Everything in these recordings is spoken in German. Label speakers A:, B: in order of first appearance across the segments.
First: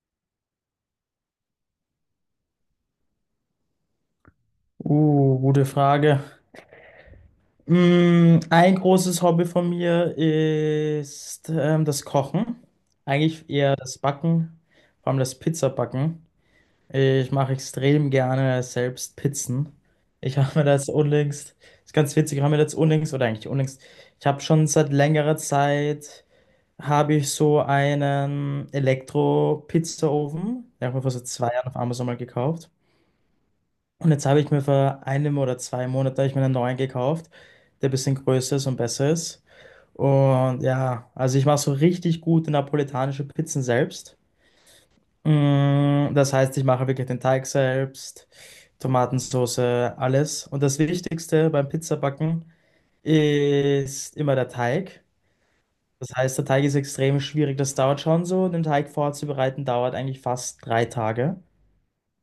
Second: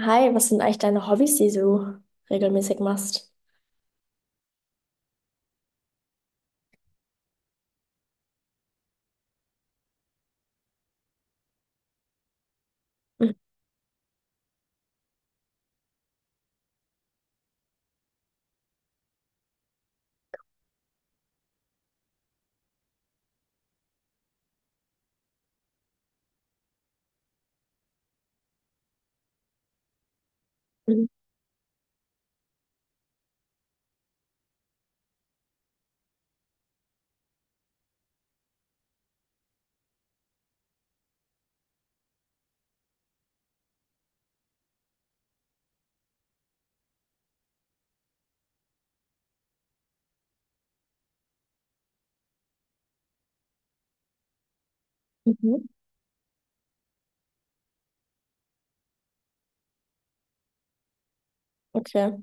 A: Hi, was sind eigentlich deine Hobbys, die du regelmäßig machst?
B: Gute Frage. Ein großes Hobby von mir ist das Kochen. Eigentlich eher das Backen, vor allem das Pizzabacken. Ich mache extrem gerne selbst Pizzen. Ich habe mir das unlängst, ist ganz witzig, ich habe mir das unlängst, oder eigentlich unlängst, ich habe schon seit längerer Zeit, habe ich so einen Elektro-Pizzaofen, den habe ich mir
A: Mhm.
B: vor so 2 Jahren auf Amazon mal gekauft. Und jetzt habe ich mir vor einem oder 2 Monaten habe ich mir einen neuen gekauft, der ein bisschen größer ist und besser ist. Und ja, also ich mache so richtig gute napolitanische Pizzen selbst. Das heißt, ich mache wirklich den Teig selbst, Tomatensauce, alles. Und das Wichtigste beim Pizzabacken ist immer der Teig.
A: Mhm.
B: Das heißt, der Teig ist extrem schwierig. Das dauert schon so. Den Teig vorzubereiten dauert eigentlich fast 3 Tage.
A: Okay.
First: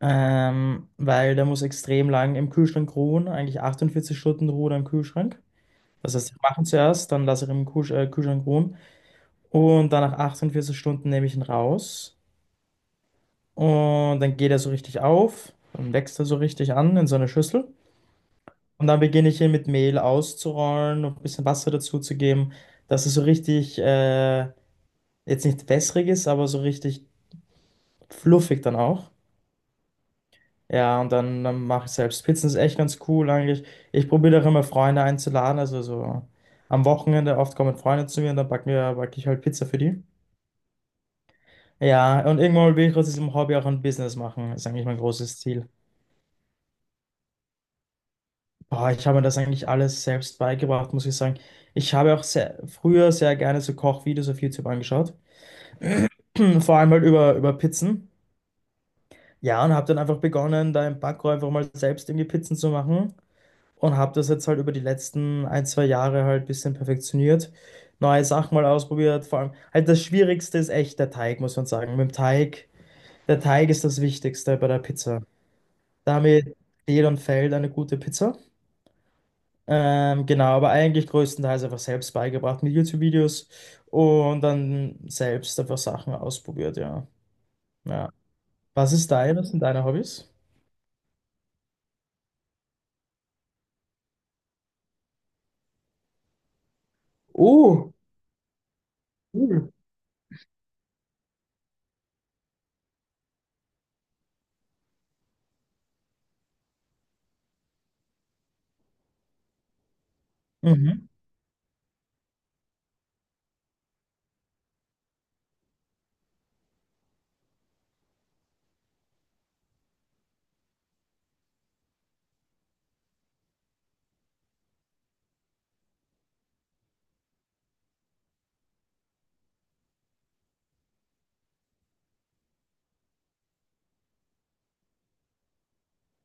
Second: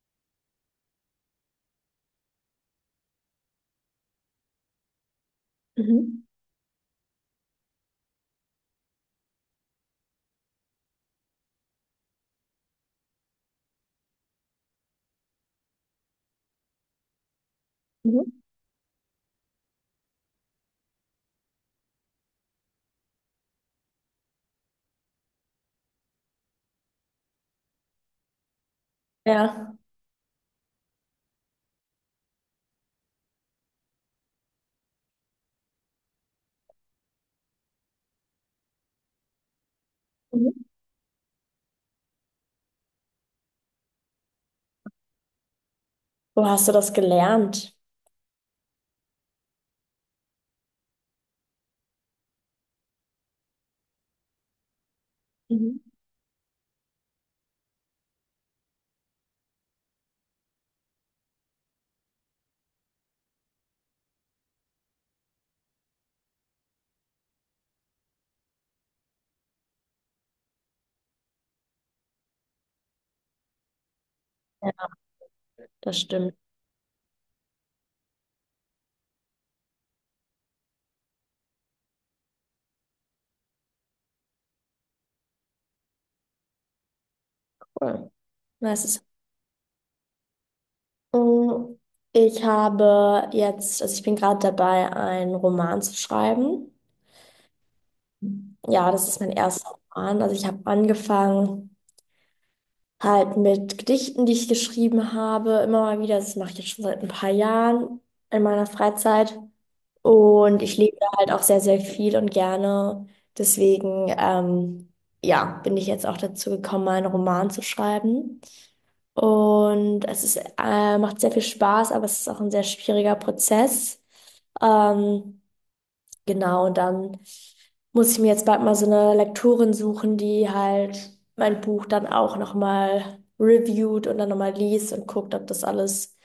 B: Weil der muss extrem lang im Kühlschrank ruhen, eigentlich 48 Stunden Ruhe im Kühlschrank. Das
A: Mhm.
B: heißt, ich mache ihn zuerst, dann lasse ich ihn im Kühlschrank ruhen und dann nach 48 Stunden nehme ich ihn raus und dann geht er so richtig auf, dann wächst er so richtig an in so eine Schüssel
A: Mhm.
B: und dann beginne ich ihn mit Mehl auszurollen und ein bisschen Wasser dazu zu geben, dass es so richtig, jetzt nicht wässrig ist, aber so richtig fluffig dann auch.
A: Ja.
B: Ja, und dann mache ich selbst. Pizzen ist echt ganz cool eigentlich. Ich probiere auch immer Freunde einzuladen. Also so am Wochenende oft kommen Freunde zu mir und dann backe ich halt Pizza für die.
A: Mhm.
B: Ja, und irgendwann will ich aus diesem Hobby auch ein Business machen. Ist eigentlich mein großes Ziel.
A: Wo hast du das gelernt?
B: Boah, ich habe mir das eigentlich alles selbst beigebracht, muss ich sagen. Ich habe auch früher sehr gerne so Kochvideos auf YouTube angeschaut.
A: Mhm.
B: Vor allem halt über Pizzen. Ja, und habe dann einfach begonnen, da im Backrohr einfach mal selbst irgendwie Pizzen zu machen. Und habe das jetzt halt über die letzten ein, zwei Jahre halt ein bisschen perfektioniert. Neue Sachen mal ausprobiert. Vor allem halt das Schwierigste ist echt der Teig, muss man sagen. Mit dem Teig, der Teig ist das Wichtigste bei der
A: Ja,
B: Pizza.
A: das stimmt.
B: Damit steht und fällt eine gute Pizza. Genau, aber eigentlich größtenteils einfach selbst beigebracht mit YouTube-Videos und dann selbst einfach Sachen ausprobiert, ja. Ja.
A: Cool. Nice.
B: Was sind deine Hobbys?
A: Mm, Ich habe jetzt, also ich bin gerade dabei, einen Roman zu schreiben.
B: Oh,
A: Ja, das ist mein erster
B: cool.
A: Roman. Also ich habe angefangen. Halt mit Gedichten, die ich geschrieben habe, immer mal wieder. Das mache ich jetzt schon seit ein paar Jahren in meiner Freizeit. Und ich lese
B: Mhm.
A: halt auch sehr, sehr viel und gerne. Deswegen, ja, bin ich jetzt auch dazu gekommen, meinen Roman zu schreiben. Und es ist, macht sehr viel Spaß, aber es ist auch ein sehr schwieriger Prozess. Ähm, Genau, und dann muss ich mir jetzt bald mal so eine Lektorin suchen, die halt mein Buch dann auch nochmal reviewt und dann nochmal liest und guckt, ob das alles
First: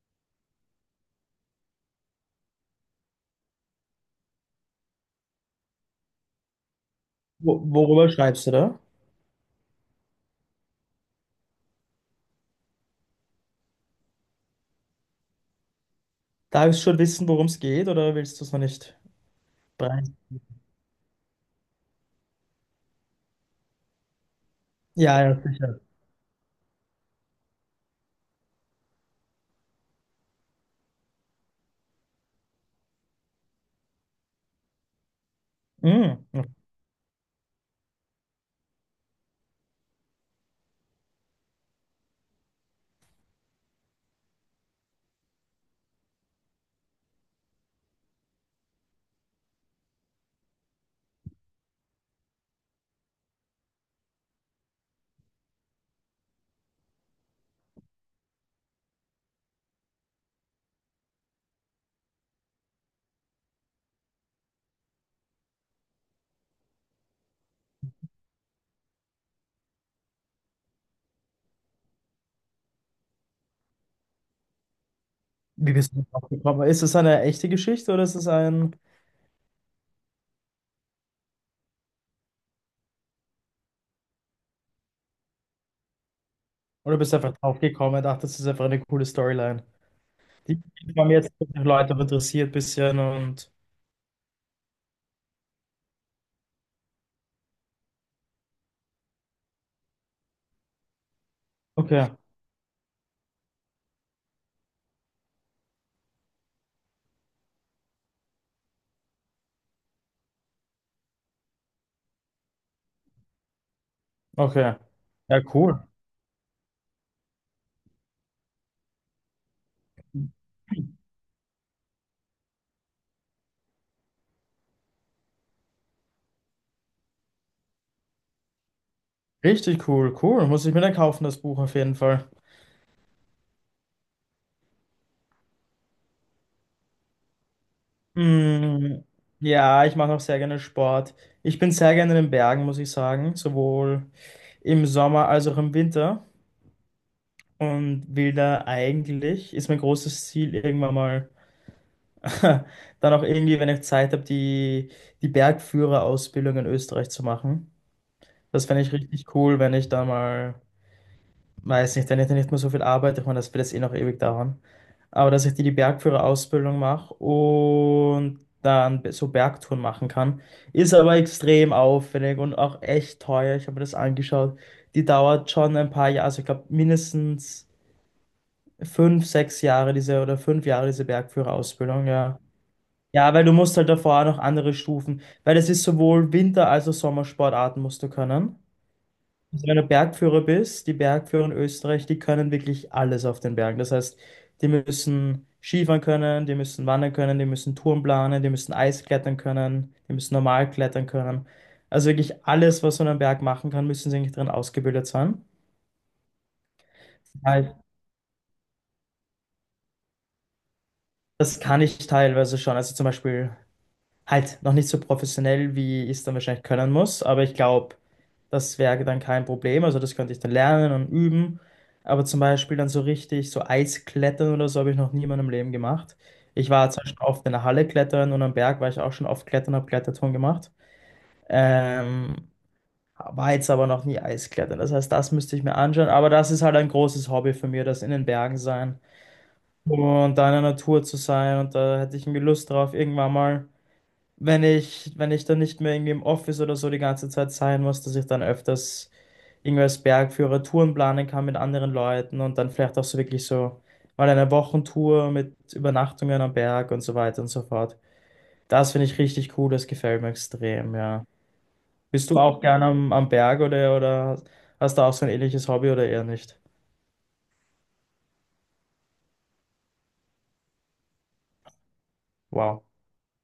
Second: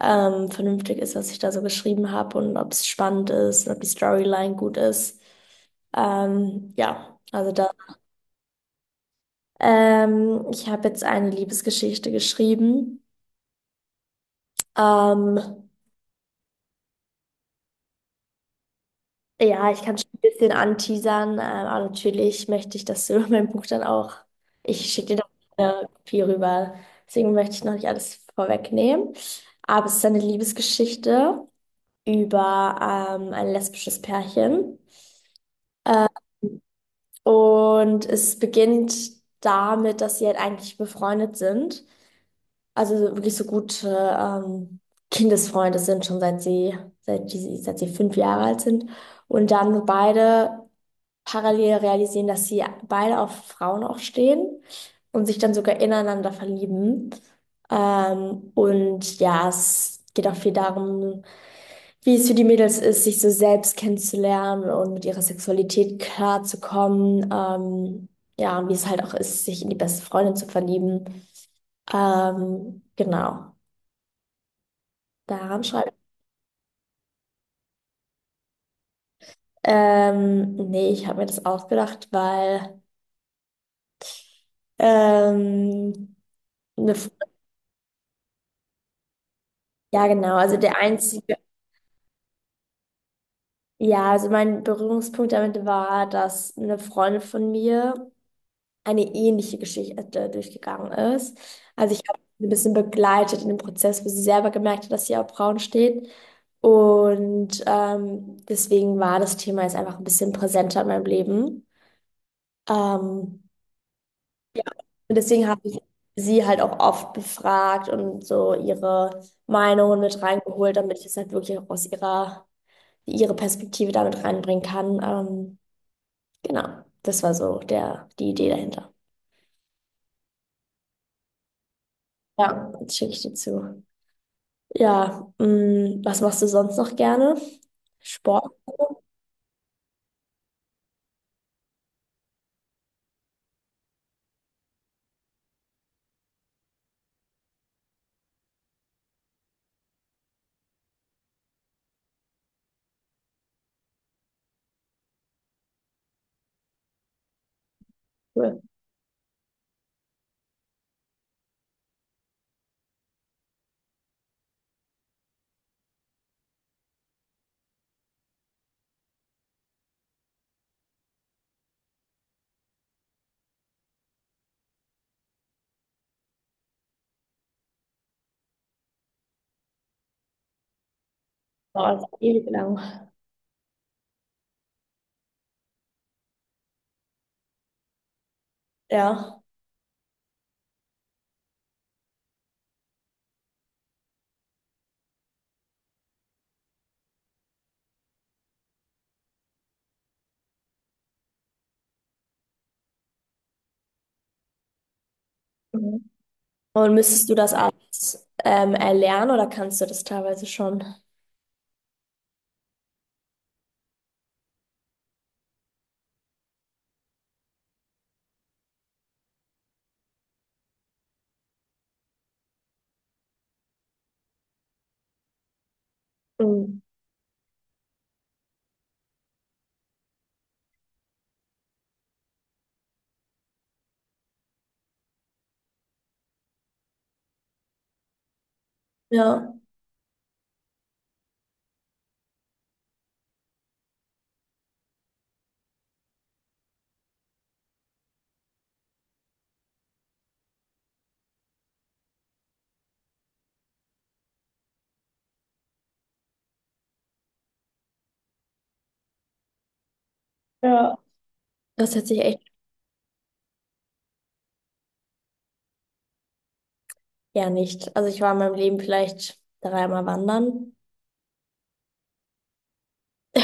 A: vernünftig ist, was ich da so geschrieben habe und ob es spannend ist und ob die Storyline gut ist. Ja, also da.
B: Worüber schreibst du da?
A: Ich habe jetzt eine Liebesgeschichte geschrieben. Ähm,
B: Darf ich schon wissen, worum es geht, oder willst du es noch nicht
A: Ja, ich kann schon
B: breien?
A: ein bisschen anteasern, aber natürlich möchte ich, dass du mein Buch dann auch, ich schicke dir
B: Ja, ja,
A: dann
B: sicher.
A: eine Kopie rüber. Deswegen möchte ich noch nicht alles vorwegnehmen. Aber es ist eine Liebesgeschichte über ein lesbisches Pärchen.
B: Mm.
A: Und es beginnt damit, dass sie halt eigentlich befreundet sind. Also wirklich so gute ähm, Kindesfreunde sind, schon seit sie, seit, die, seit sie 5 Jahre alt sind. Und dann beide parallel realisieren, dass sie beide auf Frauen auch stehen und sich dann sogar ineinander verlieben. Und ja, es geht auch viel darum, wie es für die Mädels ist, sich so selbst kennenzulernen und mit ihrer Sexualität klarzukommen. Ja, und wie es halt auch ist, sich in die beste Freundin zu verlieben. Genau, daran
B: Wie
A: schreibe ich.
B: bist du drauf gekommen? Ist es eine echte Geschichte oder ist es ein.
A: Nee, ich habe mir das ausgedacht, weil ähm, eine
B: Oder
A: Fre-
B: bist du einfach drauf gekommen und dachtest, das ist einfach eine coole Storyline?
A: ja, genau.
B: Die die haben jetzt die Leute auch interessiert ein bisschen und.
A: Ja, also mein Berührungspunkt damit war, dass eine Freundin von mir eine ähnliche Geschichte durchgegangen ist. Also ich
B: Okay,
A: habe sie ein bisschen begleitet in dem Prozess, wo sie selber gemerkt hat, dass sie auf Frauen steht. Und deswegen war das Thema jetzt einfach ein bisschen präsenter in meinem Leben. Ähm, ja,
B: okay.
A: und
B: Ja,
A: deswegen habe ich
B: cool.
A: sie halt auch oft befragt und so ihre Meinungen mit reingeholt, damit ich es halt wirklich auch aus ihre Perspektive damit reinbringen kann. Genau, das war die Idee dahinter.
B: Richtig cool, cool. Muss ich mir dann kaufen, das Buch auf jeden Fall.
A: Ja. Jetzt schicke ich dir zu. Ja, mh, was machst du sonst noch gerne? Sport?
B: Mm, ja, ich mache auch sehr gerne Sport. Ich bin sehr gerne in den Bergen, muss ich sagen. Sowohl im Sommer als auch im Winter. Und will da eigentlich, ist mein großes Ziel, irgendwann mal dann auch irgendwie, wenn ich Zeit habe, die Bergführerausbildung in Österreich zu machen.
A: Cool.
B: Das fände ich richtig cool, wenn ich da mal, weiß nicht, wenn ich da nicht mehr so viel arbeite, ich meine, das wird jetzt eh noch ewig dauern. Aber dass ich die Bergführerausbildung mache und dann so Bergtouren machen kann, ist aber extrem aufwendig und auch echt teuer. Ich habe mir das angeschaut. Die dauert schon ein paar Jahre, also ich glaube mindestens. 5, 6 Jahre diese oder 5 Jahre diese
A: Boah, das
B: Bergführerausbildung,
A: ist
B: ja.
A: ewig lang.
B: Ja, weil du musst halt davor auch noch andere Stufen, weil das ist sowohl Winter- als auch Sommersportarten musst du können.
A: Ja.
B: Also wenn du Bergführer bist, die Bergführer in Österreich, die können wirklich alles auf den Bergen. Das heißt, die müssen Skifahren können, die müssen wandern können, die müssen Touren planen, die müssen Eisklettern können, die müssen normal klettern können. Also wirklich alles, was man am Berg machen kann, müssen sie eigentlich drin ausgebildet sein.
A: Mhm. Und müsstest du das
B: Weil
A: alles erlernen oder kannst du das teilweise schon?
B: das kann ich teilweise schon. Also zum Beispiel halt noch nicht so professionell, wie ich es dann wahrscheinlich können muss, aber ich glaube, das wäre dann kein Problem. Also das könnte ich dann lernen und üben. Aber zum Beispiel dann so richtig, so Eisklettern oder so habe ich noch nie in meinem Leben gemacht. Ich
A: Mhm.
B: war zwar schon oft in der Halle klettern und am Berg war ich auch schon oft klettern, habe Kletterturm gemacht. Ähm, war jetzt aber noch nie Eisklettern. Das heißt, das müsste ich mir anschauen. Aber das ist halt ein großes Hobby von mir, das in den Bergen sein
A: Ja,
B: und da in der Natur zu sein. Und da hätte ich irgendwie Lust drauf, irgendwann mal wenn ich dann nicht mehr irgendwie im Office oder so die ganze Zeit sein muss, dass ich dann öfters irgendwie als Bergführer Touren planen kann mit anderen Leuten und dann vielleicht auch so wirklich so mal eine Wochentour mit Übernachtungen am Berg und so weiter und so fort. Das finde ich richtig cool, das gefällt mir extrem,
A: Ja.
B: ja.
A: Das hätte ich
B: Bist du
A: echt
B: auch gern am Berg oder hast du auch so ein ähnliches Hobby oder eher nicht?
A: gern nicht. Also ich war in meinem Leben vielleicht dreimal wandern.
B: Wow,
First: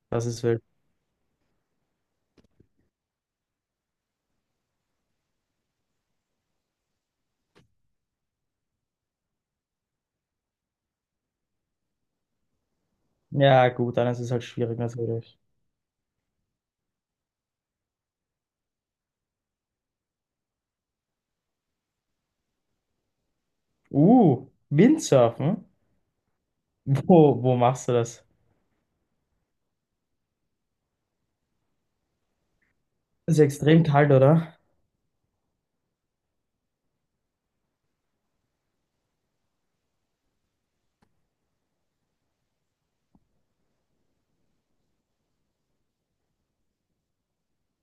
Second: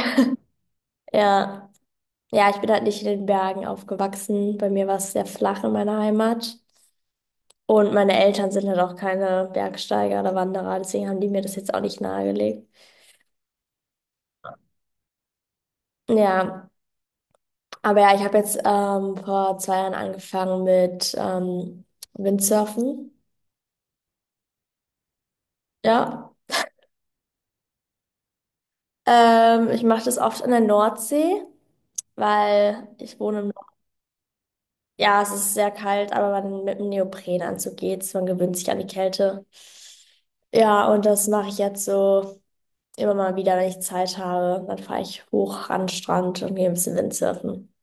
B: das ist wild.
A: Ja. Ja, ich bin halt nicht in den Bergen aufgewachsen. Bei mir war es sehr flach in meiner Heimat. Und meine Eltern sind halt auch keine Bergsteiger oder Wanderer, deswegen haben die mir das jetzt auch nicht nahegelegt.
B: Ja, gut, dann ist es halt schwierig natürlich.
A: Ja, aber ja, ich habe jetzt vor 2 Jahren angefangen mit Windsurfen.
B: Windsurfen?
A: Ja,
B: Wo machst du das?
A: ich mache das oft in der Nordsee, weil ich
B: Das ist
A: wohne
B: ja
A: im Norden.
B: extrem kalt, oder?
A: Ja, es ist sehr kalt, aber man, mit einem Neoprenanzug geht's, man gewöhnt sich an die Kälte. Ja, und das mache ich jetzt so immer mal wieder, wenn ich Zeit habe. Dann fahre ich hoch an den Strand und gehe ein bisschen Windsurfen.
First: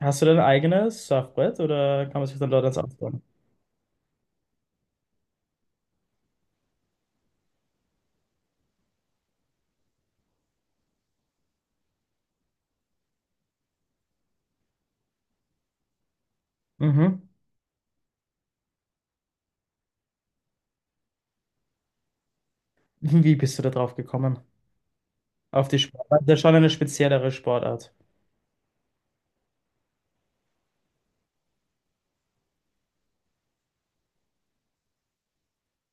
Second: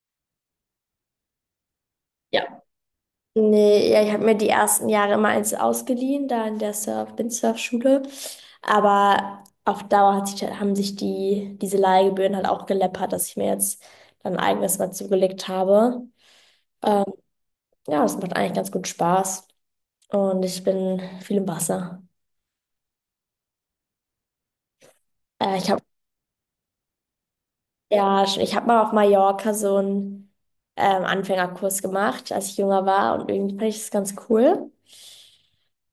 B: Hast du dein eigenes Surfbrett oder kann man sich dann
A: Ja.
B: dort eins ausleihen?
A: Nee, ja, ich habe mir die ersten Jahre immer eins ausgeliehen, da in der Windsurf-Schule. Aber auf Dauer haben sich diese Leihgebühren halt auch geleppert, dass ich mir jetzt dann ein eigenes mal zugelegt habe. Ähm,
B: Mhm.
A: ja, das macht eigentlich ganz gut Spaß. Und ich bin viel im Wasser.
B: Wie bist du da drauf gekommen? Auf
A: Ich
B: die
A: habe
B: Sportart? Das ist schon eine speziellere Sportart.
A: ja, ich habe mal auf Mallorca so einen Anfängerkurs gemacht, als ich jünger war. Und irgendwie fand ich das ganz cool.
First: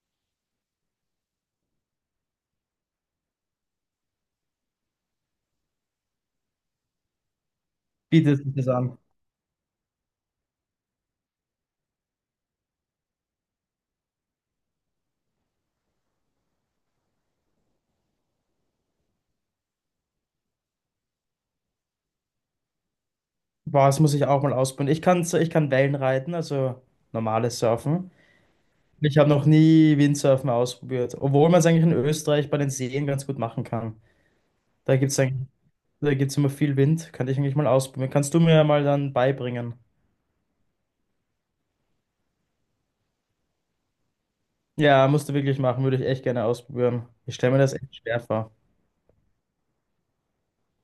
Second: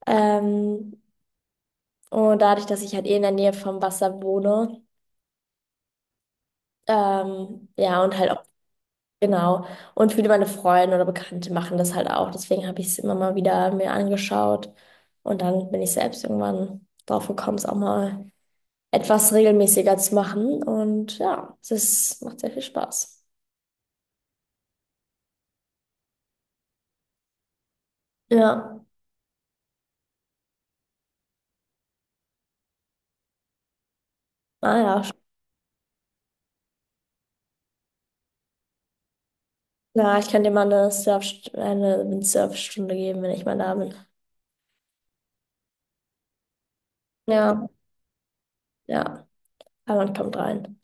A: Ähm, und dadurch, dass ich halt eh in der Nähe vom Wasser wohne, ja, und halt
B: Bietet
A: auch,
B: sich das an.
A: genau. Und viele meine Freunde oder Bekannte machen das halt auch. Deswegen habe ich es immer mal wieder mir angeschaut. Und dann bin ich selbst irgendwann drauf gekommen, es auch mal etwas regelmäßiger zu machen. Und ja, es ist, macht sehr viel Spaß.
B: Boah, das muss ich auch mal ausprobieren. Ich kann, so, ich kann Wellen reiten, also normales Surfen.
A: Ja,
B: Ich habe noch nie Windsurfen ausprobiert, obwohl man es eigentlich in Österreich bei den Seen ganz gut machen kann.
A: ah ja,
B: Da gibt es eigentlich, da gibt's immer viel Wind. Könnte ich eigentlich mal ausprobieren. Kannst du mir mal dann beibringen?
A: ja, ich kann dir mal eine eine Windsurfstunde geben, wenn ich mal da bin.
B: Ja, musst du wirklich machen, würde ich echt gerne ausprobieren. Ich stelle mir
A: Ja,
B: das echt schwer vor.
A: ja, aber man kommt rein.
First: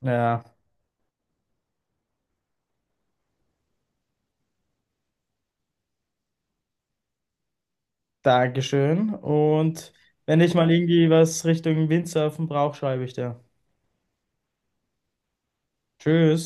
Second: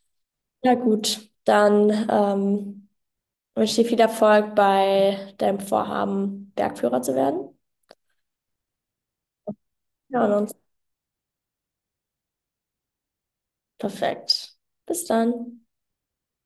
B: Ja,
A: Ja, gut, dann ich wünsche dir viel Erfolg bei deinem Vorhaben, Bergführer zu werden.
B: dankeschön. Und
A: Ja. Und
B: wenn
A: uns
B: ich mal irgendwie was Richtung Windsurfen brauche, schreibe ich dir.
A: perfekt. Bis dann.
B: Tschüss.